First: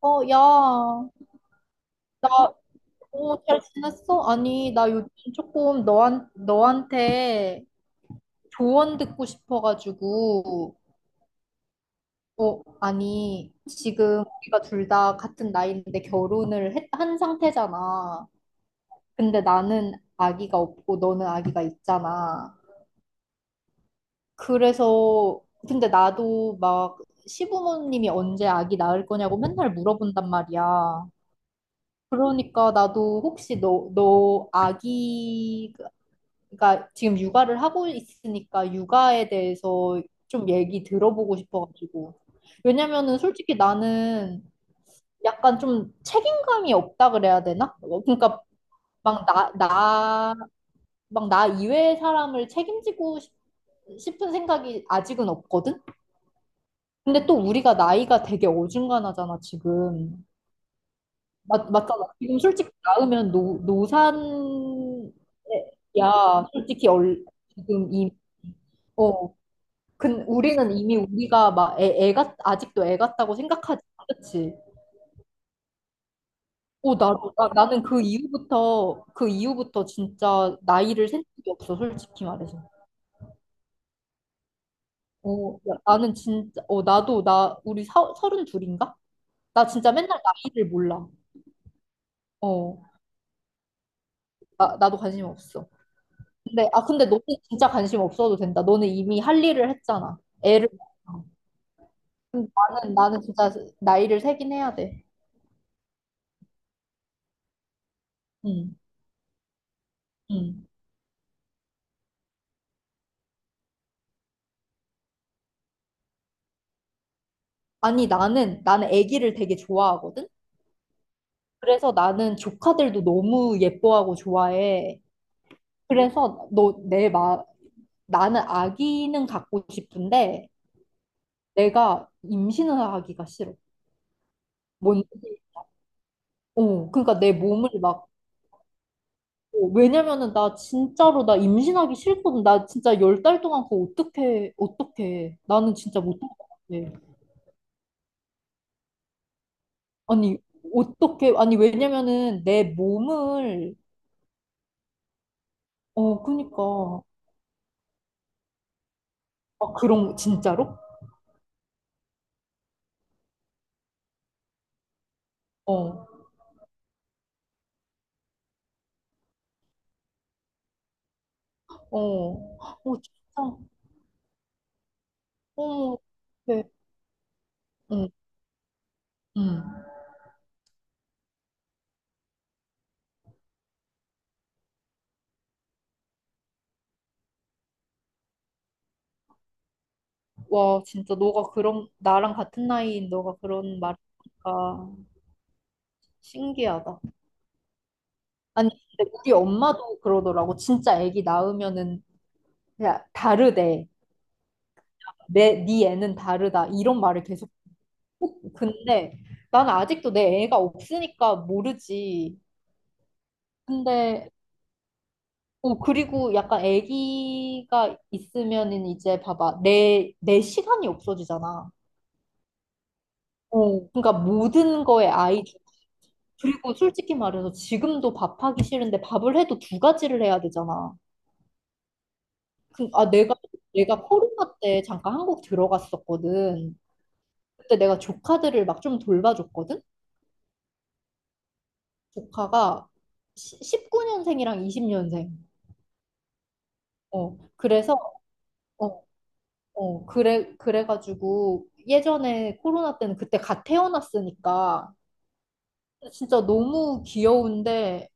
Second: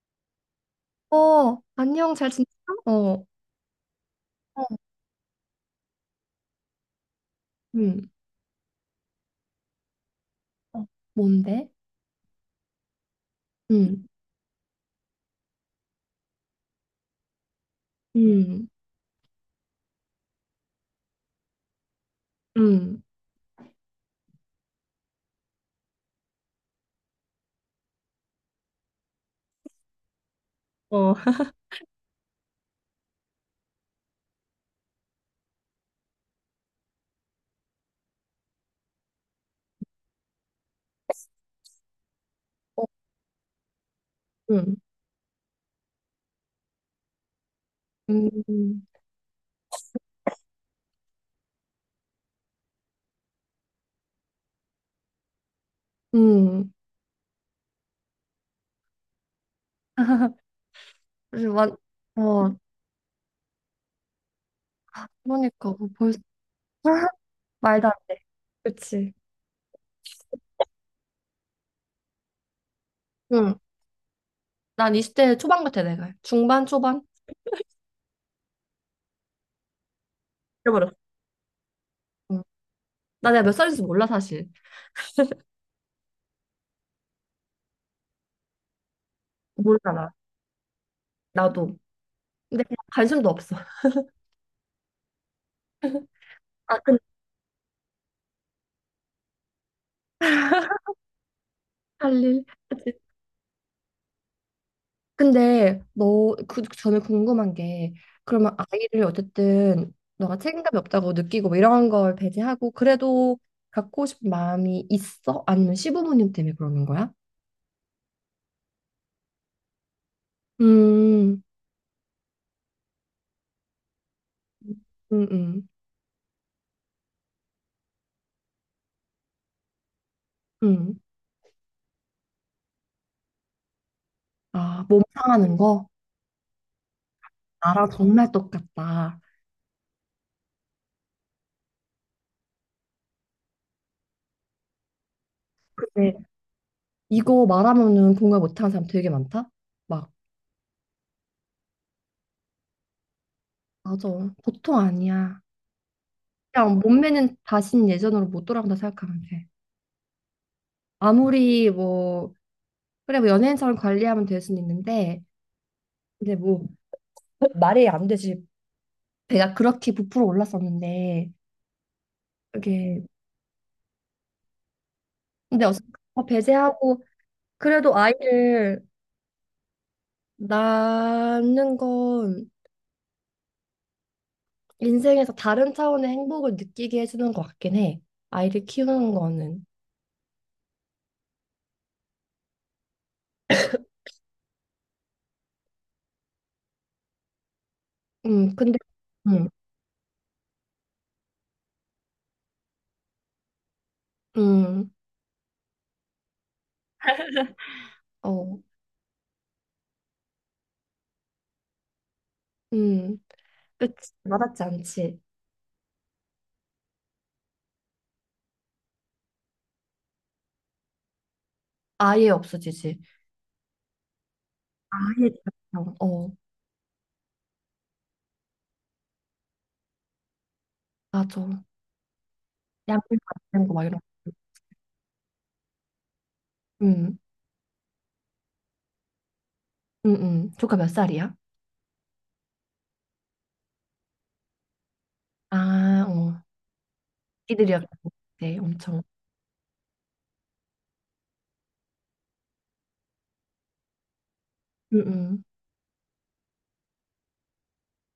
어, 야, 어, 안녕, 나, 잘 지냈어? 응? 어, 어, 잘 지냈어? 어, 아니, 나 요즘 조금 너한테 음, 조언 듣고 싶어가지고, 어, 뭔데? 어, 아니, 음, 지금 우리가 둘 다 같은 나이인데 한 상태잖아. 음, 근데 나는 아기가 없고 너는 아기가 있잖아. 음, 그래서, 근데 나도 막 시부모님이 언제 아기 낳을 거냐고 맨날 물어본단 말이야. 어, 그러니까 나도 혹시 너 아기 그러니까 지금 육아를 하고 있으니까 육아에 대해서 좀 얘기 들어보고 싶어가지고. 어, 왜냐면은 솔직히 나는 음, 약간 좀 책임감이 없다 그래야 되나? 어, 그러니까 음, 막 막 나 이외의 사람을 싶은 생각이 아직은 없거든? 음. 근데 또 우리가 나이가 되게 어중간하잖아, 지금. 그래서 완, 맞잖아. 지금 어, 솔직히 낳으면 아, 그러니까, 뭐 벌써, 노산이야. 솔직히 얼, 말도 지금 안 이, 돼. 그치. 어. 근 우리는 이미 우리가 막 아직도 애 같다고 응. 생각하지, 그렇지? 난 20대 초반 같아, 내가. 중반, 오, 초반? 나는 그 이후부터, 그 이후부터 진짜 잃어버렸어. 나이를 센 적이 없어, 솔직히 응. 말해서. 나 내가 몇 살인지 몰라, 사실. 어, 야, 나는 진짜, 어, 우리 서른 둘인가? 나 진짜 몰라, 나. 맨날 나이를 몰라. 나도. 근데 그냥 어, 관심도 없어. 나도 관심 없어. 근데, 아, 아, 근데. 근데 너는 진짜 관심 없어도 된다. 너는 이미 할 일을 했잖아. 애를. 낳았잖아. 할 일. 근데 나는 진짜 나이를 세긴 해야 돼. 근데 너 그 전에 궁금한 게 그러면 응, 아이를 어쨌든 너가 응. 책임감이 없다고 느끼고 뭐 이런 걸 배제하고 그래도 갖고 싶은 마음이 있어? 아니면 시부모님 때문에 그러는 거야? 아니, 나는 아기를 되게 좋아하거든? 음, 그래서 나는 조카들도 너무 예뻐하고 좋아해. 음, 음, 그래서 너, 내 마, 나는 아기는 갖고 싶은데, 음. 내가 임신을 하기가 싫어. 아, 몸 뭔지, 상하는 거? 어, 그러니까 내 몸을 나랑 막, 정말 똑같다. 어, 왜냐면은 나 진짜로 나 임신하기 싫거든. 나 진짜 10달 동안 그거 어떻게. 나는 진짜 근데 못할 것 같아. 이거 말하면은 공감 못하는 사람 되게 많다? 막, 아니, 어떻게, 아니, 왜냐면은 내 몸을, 맞아. 보통 아니야. 어, 그냥 그니까. 몸매는 다신 예전으로 못 돌아간다 생각하면 돼. 아, 그런, 진짜로? 아무리 뭐 그래, 뭐 연예인처럼 관리하면 될 수는 있는데, 어, 근데 뭐, 말이 안 되지. 배가 그렇게 부풀어 올랐었는데, 어, 어, 그게, 진짜, 근데 어쨌든 어 그거 네, 배제하고, 그래도 응, 아이를 응. 낳는 건 인생에서 다른 차원의 행복을 느끼게 해주는 것 같긴 해. 아이를 키우는 거는. 와, 진짜 너가 그런, 나랑 같은 나이인 너가 그런 말을 하니까 신기하다. 아니, 근데, 근데 우리 음, 엄마도 그러더라고. 진짜 아기 낳으면은 그냥 다르대. 음, 내, 네 애는 다르다. 이런 말을 계속 꼭, 어, 근데 나는 아직도 내 애가 없으니까 모르지. 음, 그치. 근데 와닿지 않지. 어, 그리고 약간 아기가 있으면은 이제 봐봐. 내 시간이 없어지잖아. 아예 없어지지. 어, 그러니까 모든 거에 아예, 아이디 없어. 어, 그리고 솔직히 말해서 지금도 밥하기 싫은데 밥을 해도 두 가지를 해야 되잖아. 맞아. 그, 양육 아, 내가, 받는 거 막 이런. 내가 거. 코로나 때 잠깐 한국 들어갔었거든. 음. 그때 내가 조카들을 막 좀 돌봐줬거든? 응응. 조카 몇 살이야? 조카가 19년생이랑 20년생. 아, 어. 어, 애들이야. 그래서, 네, 어, 엄청. 어, 그래, 그래가지고 예전에 코로나 때는 그때 갓 태어났으니까 응응. 진짜 너무 귀여운데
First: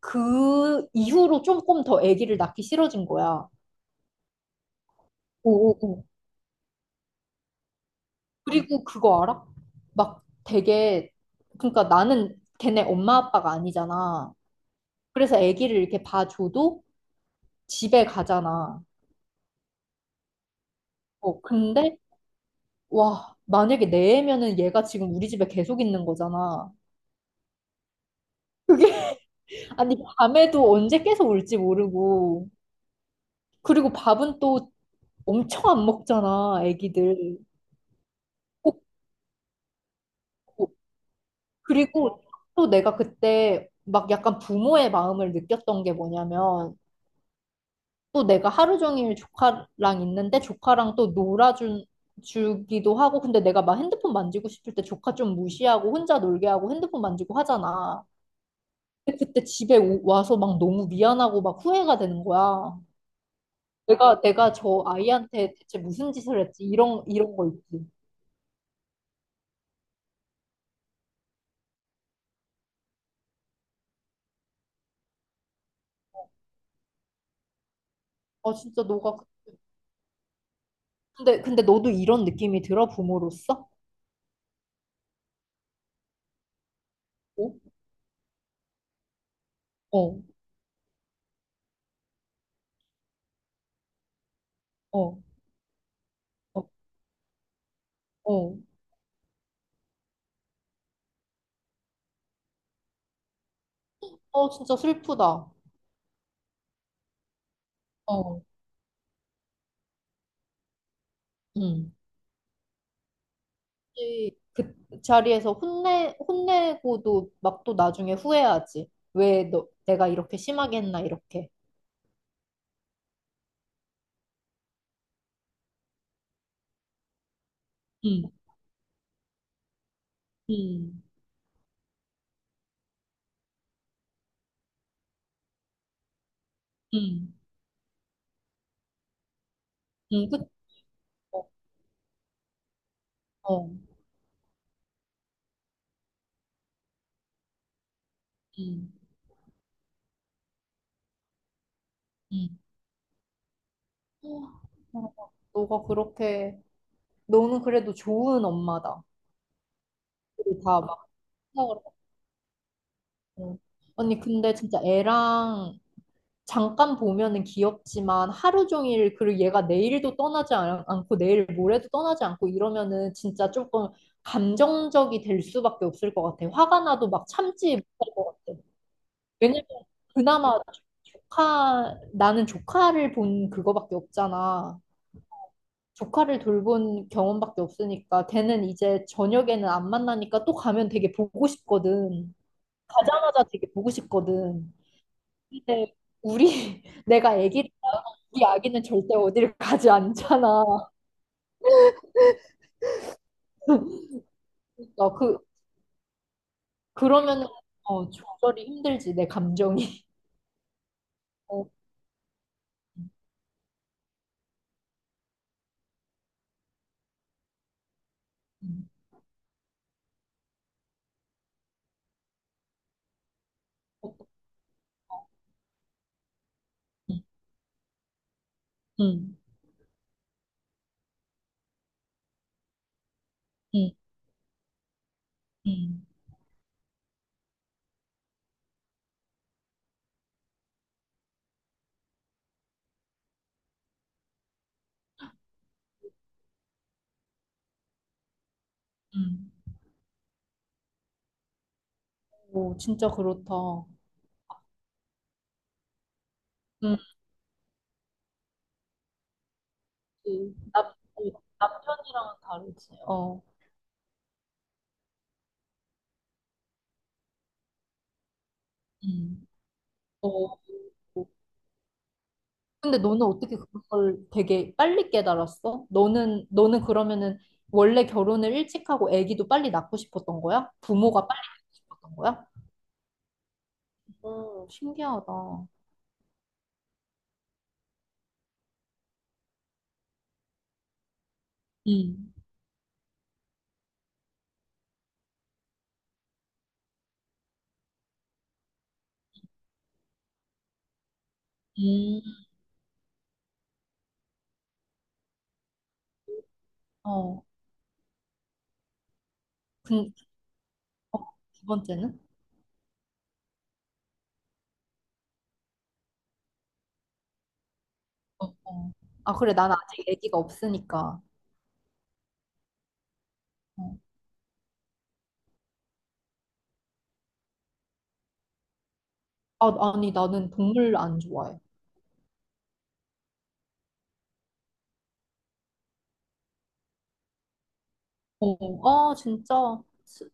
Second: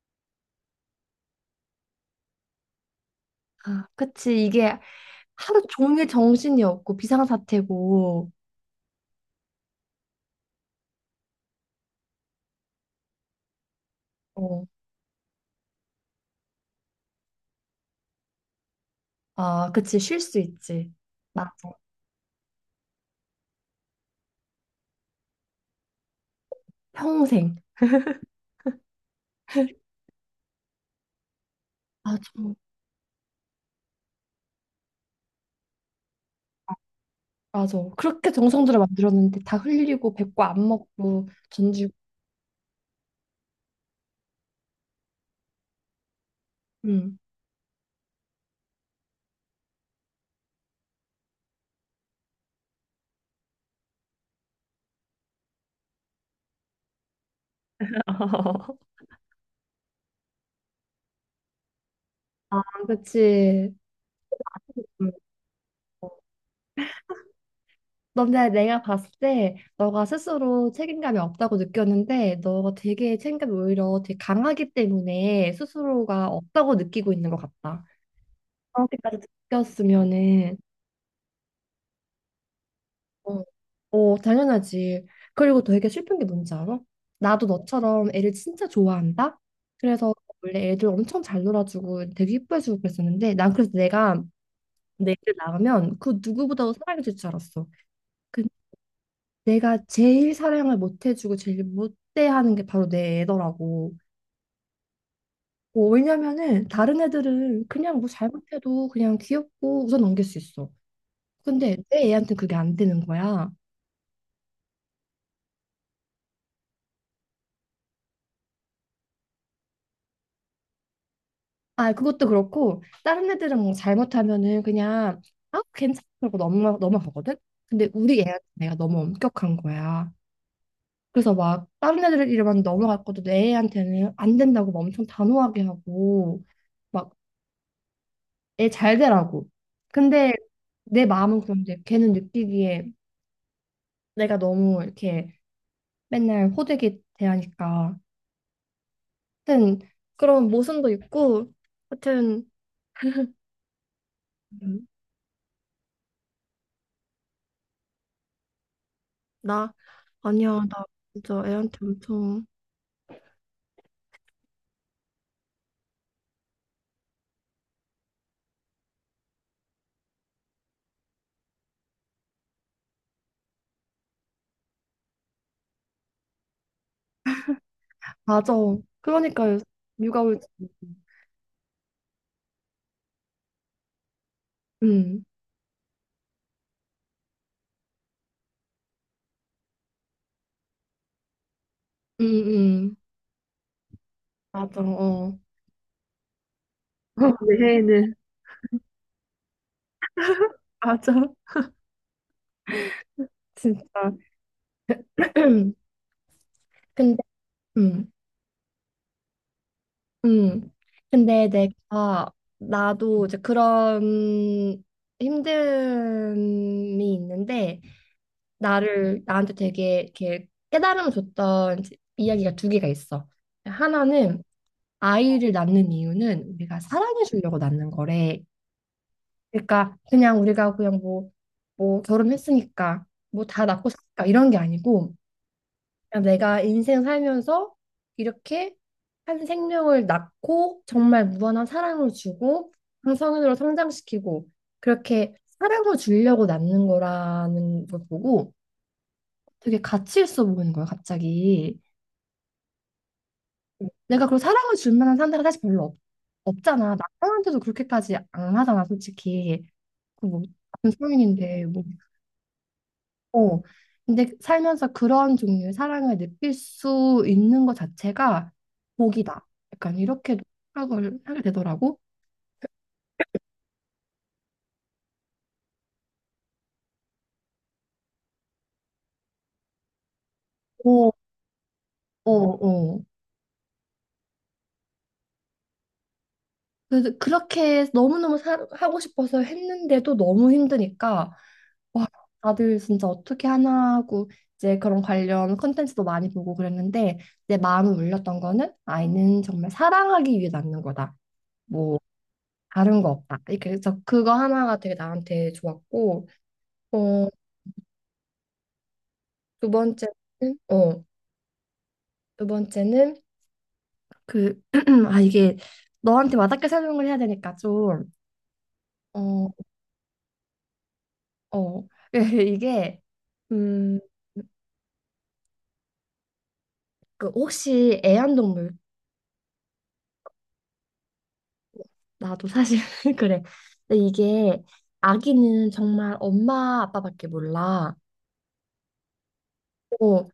그 이후로 조금 더 아기를 낳기 싫어진 거야. 아, 그치. 이게 하루 오오오. 종일 정신이 없고 비상사태고. 그리고 그거 알아? 막 되게 그러니까 나는 걔네 엄마 아빠가 아니잖아. 어. 그래서 아기를 이렇게 봐줘도 집에 가잖아. 아, 그치. 쉴 수 있지. 어 맞아. 근데 와 만약에 내 애면은 얘가 지금 우리 집에 계속 있는 거잖아. 평생. 그게 아니 밤에도 언제 깨서 울지 맞아. 모르고 그리고 밥은 또 엄청 안 먹잖아 애기들. 맞아. 그렇게 정성들을 꼭- 만들었는데 다 흘리고 뱉고 안 꼭. 먹고 던지고. 그리고 또 내가 그때 막 약간 부모의 마음을 느꼈던 게 뭐냐면 음. 또 내가 하루 종일 조카랑 있는데 조카랑 또 놀아준 주기도 하고 근데 내가 막 핸드폰 만지고 싶을 때 조카 좀 무시하고 혼자 놀게 하고 핸드폰 만지고 하잖아. 근데 그때 와서 막 너무 미안하고 막 후회가 되는 아, 거야. 그치. 내가 저 아이한테 대체 무슨 짓을 했지? 이런 거 있지. 너네 내가 봤을 때 너가 스스로 책임감이 없다고 느꼈는데 너가 되게 책임감이 오히려 되게 강하기 때문에 스스로가 없다고 느끼고 있는 것 같다. 아 진짜 너가 그렇게까지 그- 느꼈으면은 근데 너도 이런 느낌이 들어 어, 부모로서? 어, 당연하지. 그리고 되게 슬픈 게 뭔지 알아? 나도 어? 너처럼 애를 진짜 좋아한다. 그래서 어. 원래 애들 엄청 잘 놀아주고 되게 이뻐해주고 그랬었는데 난 그래서 내가 내 어. 애를 낳으면 그 어. 누구보다도 사랑해줄 줄 알았어. 그 어. 내가 제일 사랑을 못 해주고 제일 못 대하는 게 바로 내 애더라고. 어, 진짜 슬프다. 뭐, 왜냐면은 다른 애들은 그냥 뭐 어. 잘못해도 그냥 귀엽고 웃어 넘길 수 있어. 근데 응. 내 애한테 그게 안 되는 거야. 혹시 그 자리에서 혼내고도 막 또 나중에 후회하지. 왜 너, 내가 이렇게 심하게 했나, 이렇게. 아, 그것도 그렇고 다른 애들은 뭐 잘못하면은 그냥 아, 괜찮아 그러고 넘어가거든. 근데 우리 응, 애한테 내가 너무 엄격한 거야. 응, 그래서 막 다른 애들 이름만 넘어갈 것도 내 애한테는 안 된다고 막 엄청 단호하게 하고 막 응, 애 잘 되라고. 응, 근데 그쵸. 내 마음은 그런데 걔는 느끼기에 어. 내가 너무 이렇게 맨날 호되게 대하니까. 응, 하여튼 그런 모순도 있고, 하여튼 응. 어, 음, 너가 그렇게, 너는 그래도 좋은 엄마다. 나 아니야 다 나 막 진짜 생각을 애한테 하고. 엄청 언니, 근데 진짜 애랑 잠깐 보면은 귀엽지만 하루 종일 그리고 얘가 내일도 떠나지 않- 않고 내일 모레도 떠나지 않고 이러면은 진짜 조금 감정적이 될 수밖에 없을 것 같아. 화가 나도 막 참지 못할 것 맞아. 같아. 그러니까 요새 왜냐면 육아 울지. 그나마 조카 나는 조카를 본 그거밖에 없잖아. 음, 조카를 돌본 경험밖에 없으니까 걔는 이제 저녁에는 안 만나니까 또 가면 되게 보고 음, 싶거든. 음. 가자마자 되게 보고 싶거든. 맞아. 어. 근데 우리 내가 내 아기 해에는 우리 아기는 절대 어디를 가지 않잖아. 맞아. 진짜. 그러니까 그 근데 그러면은 어 음. 조절이 힘들지 내 감정이. 음. 근데 어, 내가 나도 이제 그런 힘듦이 있는데 음, 나를 나한테 되게 이렇게 깨달음을 줬던 이제 이야기가 두 개가 있어. 어, 하나는 아이를 낳는 이유는 우리가 음, 사랑해 주려고 낳는 거래. 음, 그러니까 그냥 우리가 그냥 뭐 결혼했으니까 뭐 다 낳고 살까 이런 게 아니고 음, 음. 그냥 내가 인생 살면서 이렇게 한 생명을 낳고 정말 무한한 사랑을 주고 한 성인으로 성장시키고 그렇게 사랑을 주려고 낳는 거라는 걸 보고 음. 되게 가치 있어 보이는 거야, 갑자기. 오, 진짜 그렇다. 내가 그 사랑을 줄 만한 상대가 사실 별로 없잖아. 음, 남편한테도 그렇게까지 안 하잖아, 솔직히. 그 뭐 그 남, 같은 어, 성인인데 뭐 남편이랑은 다르지. 어, 어. 근데 살면서 그런 종류의 사랑을 느낄 수 있는 것 자체가 복이다. 음, 약간 이렇게도 어. 생각을 하게 되더라고. 근데 너는 어떻게 그걸 되게 빨리 깨달았어? 너는 그러면은 원래 결혼을 일찍 하고 아기도 빨리 낳고 싶었던 거야? 어, 부모가 빨리 낳고 싶었던 어, 거야? 어. 오, 신기하다. 그래서 그렇게 너무너무 하고 싶어서 했는데도 너무 힘드니까, 와, 음, 다들 진짜 어떻게 하나 하고, 이제 그런 관련 컨텐츠도 많이 보고 그랬는데, 내 마음을 울렸던 거는 아이는 정말 사랑하기 위해 낳는 거다. 뭐, 음, 다른 거 없다. 이렇게 해서 그거 하나가 되게 나한테 좋았고, 어, 어, 두 그, 번째는 어, 어, 2번째는? 두 번째는 그 아 이게 너한테 와닿게 설명을 해야 되니까 좀 어. 아, 어, 그래, 난 아직 아기가 없으니까. 어. 이게 어. 음, 그 혹시 애완동물 아, 아니, 나는 동물 안 좋아해. 나도 사실 그래. 근데 이게 아기는 정말 엄마 아빠밖에 몰라. 어, 아, 진짜. 어, 스-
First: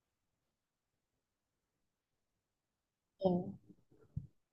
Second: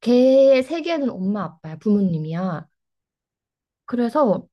걔 세계는 엄마 아빠야, 부모님이야. 어, 그래서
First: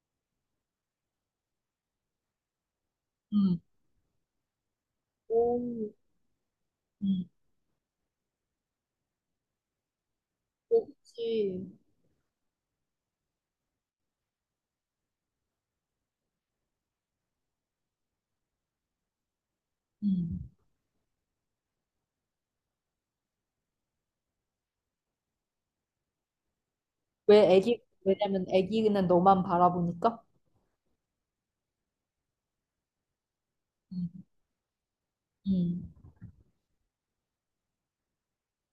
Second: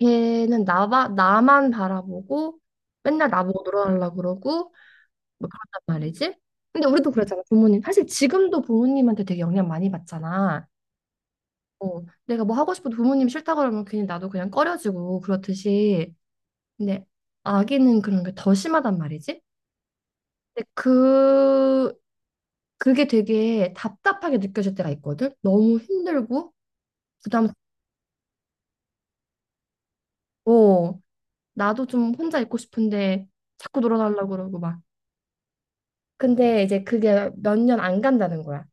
걔는 나만 나만 바라보고 맨날 음. 나보고 놀아달라 그러고 뭐 그 오, 런단 말이지. 근데 우리도 그렇 음. 잖아 부모님 사실 지금도 부모님한테 되게 영향 많이 받잖아. 그렇지. 어, 내가 뭐 하고 싶어도 부모님 싫다 그러면 괜히 나도 그냥 꺼려지고 그렇듯이. 근데 아기는 그런 게 더 심하단 말이지. 음. 근데 그게 되게 답답하게 느껴질 때가 있거든. 너무 힘들고 왜 애기, 왜냐면 애기는 너만 바라보니까? 부담스럽고 나도 좀 혼자 있고 싶은데 자꾸 음, 놀아달라고 그러고 막. 음, 근데 이제 그게 몇 년 안 간다는 거야.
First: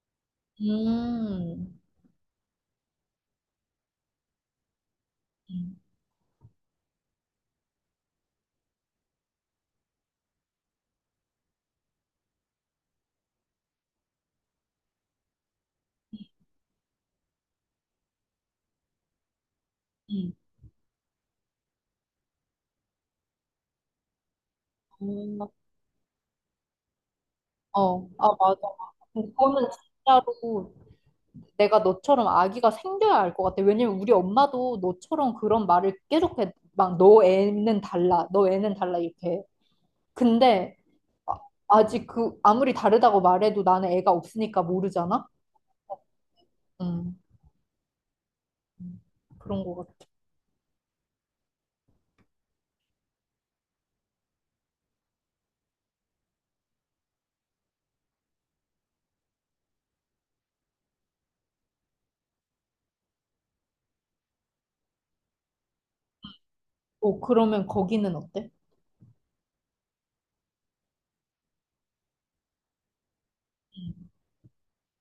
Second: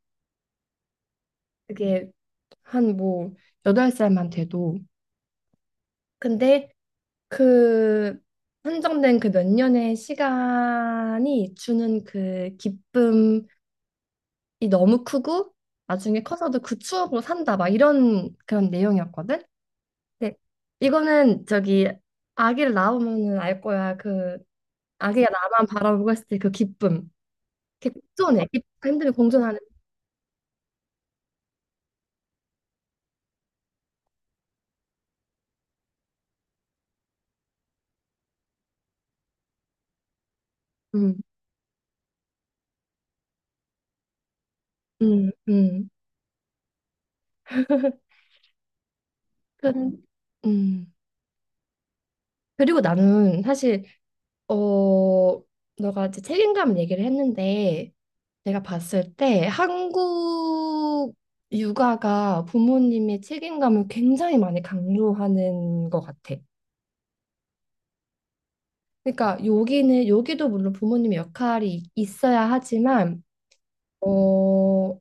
음, 그게 한 뭐 여덟 살만 돼도. 음, 근데 그 한정된 그 몇 년의 시간이 주는 그 기쁨이 너무 크고 나중에 커서도 그 추억으로 산다 막 이런 그런 내용이었거든. 음. 근데 이거는 저기 아기를 낳으면은 알 거야. 그 아기가 나만 바라보고 있을 때 그 기쁨. 어, 그 어. 아, 공존해. 맞아. 기쁨과 힘듦이 공존하는. 그거는 진짜로 내가 너처럼 아기가 생겨야 알 것 같아. 왜냐면 우리 엄마도 너처럼 그런 말을 계속 해. 막, 너 애는 달라. 너 애는 달라. 이렇게. 근데 음, 아- 아직 그, 아무리 다르다고 말해도 나는 애가 없으니까 모르잖아? 음, 음. 음, 음. 그런 그, 것 같아. 음. 그리고 나는 사실 어 너가 이제 책임감 얘기를 했는데. 제가 봤을 때 한국 육아가 부모님이 책임감을 굉장히 많이 강조하는 것 같아. 어, 그러면 거기는 어때? 그러니까 여기는 여기도 물론 부모님의 역할이 있어야 하지만 음, 어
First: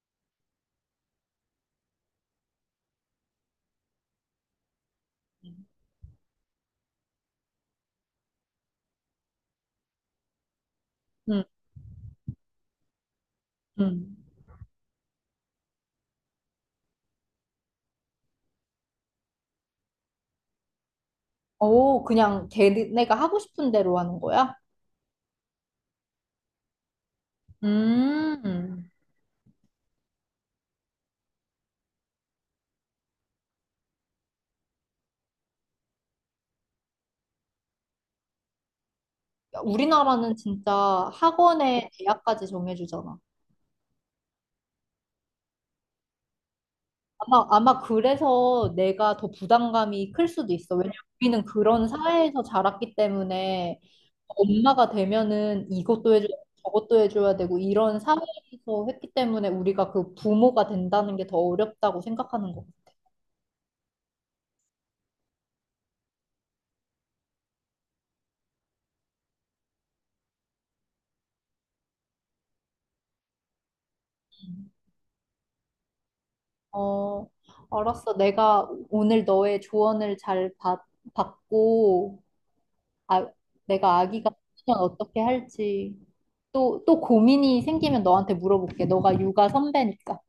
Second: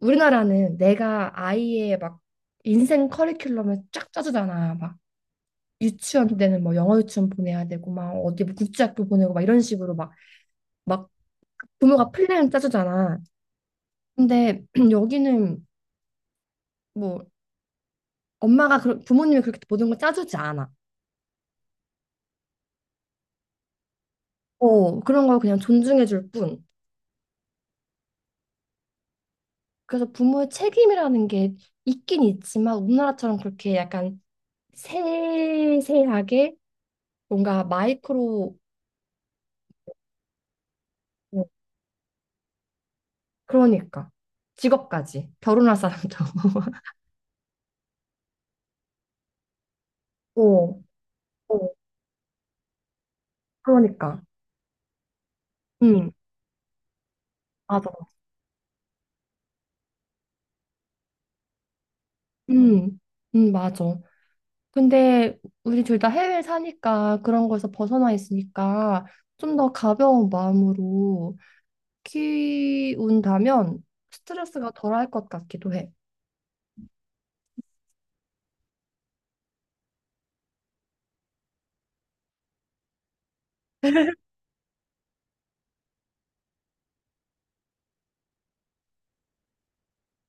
우리나라는 내가 아이의 막 인생 커리큘럼을 쫙 짜주잖아. 막 유치원 때는 뭐 영어 유치원 보내야 되고 막 어디 뭐 국제학교 보내고 막 이런 식으로 막 막 음, 부모가 플랜을 짜주잖아. 음. 근데 여기는 뭐 부모님이 그렇게 모든 걸 짜주지 않아. 오, 그냥 걔네가 하고 싶은 대로 하는 거야? 어, 그런 걸 그냥 존중해 줄 뿐. 음, 그래서 부모의 책임이라는 게 있긴 있지만 우리나라처럼 그렇게 약간 세세하게 뭔가 마이크로 우리나라는 진짜 어, 학원에 대학까지 정해주잖아. 그러니까 직업까지 결혼할 사람도 아마 그래서 내가 더 부담감이 클 수도 있어. 어, 왜냐면 우리는 어, 그런 사회에서 자랐기 때문에 그러니까. 엄마가 되면은 음, 이것도 해줘야 되고 저것도 해줘야 되고 맞아. 이런 사회에서 했기 때문에 우리가 그 부모가 된다는 게 더 어렵다고 생각하는 것 음, 같아. 맞아. 근데 우리 둘 다 해외에 사니까 그런 거에서 벗어나 있으니까 좀 더 가벼운 마음으로 키운다면 스트레스가 덜할 것 같기도 해. 어, 알았어. 내가 오늘 너의 받고 아, 내가 아기가 커지면 어떻게 할지 또 고민이 생기면 너한테 물어볼게. 너가 육아 선배니까.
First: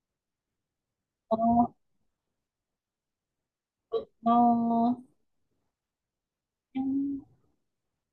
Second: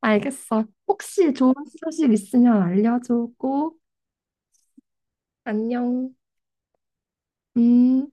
알겠어. 혹시 좋은 어, 소식 있으면 알려줘 꼭. 어, 안녕. 안녕. 음.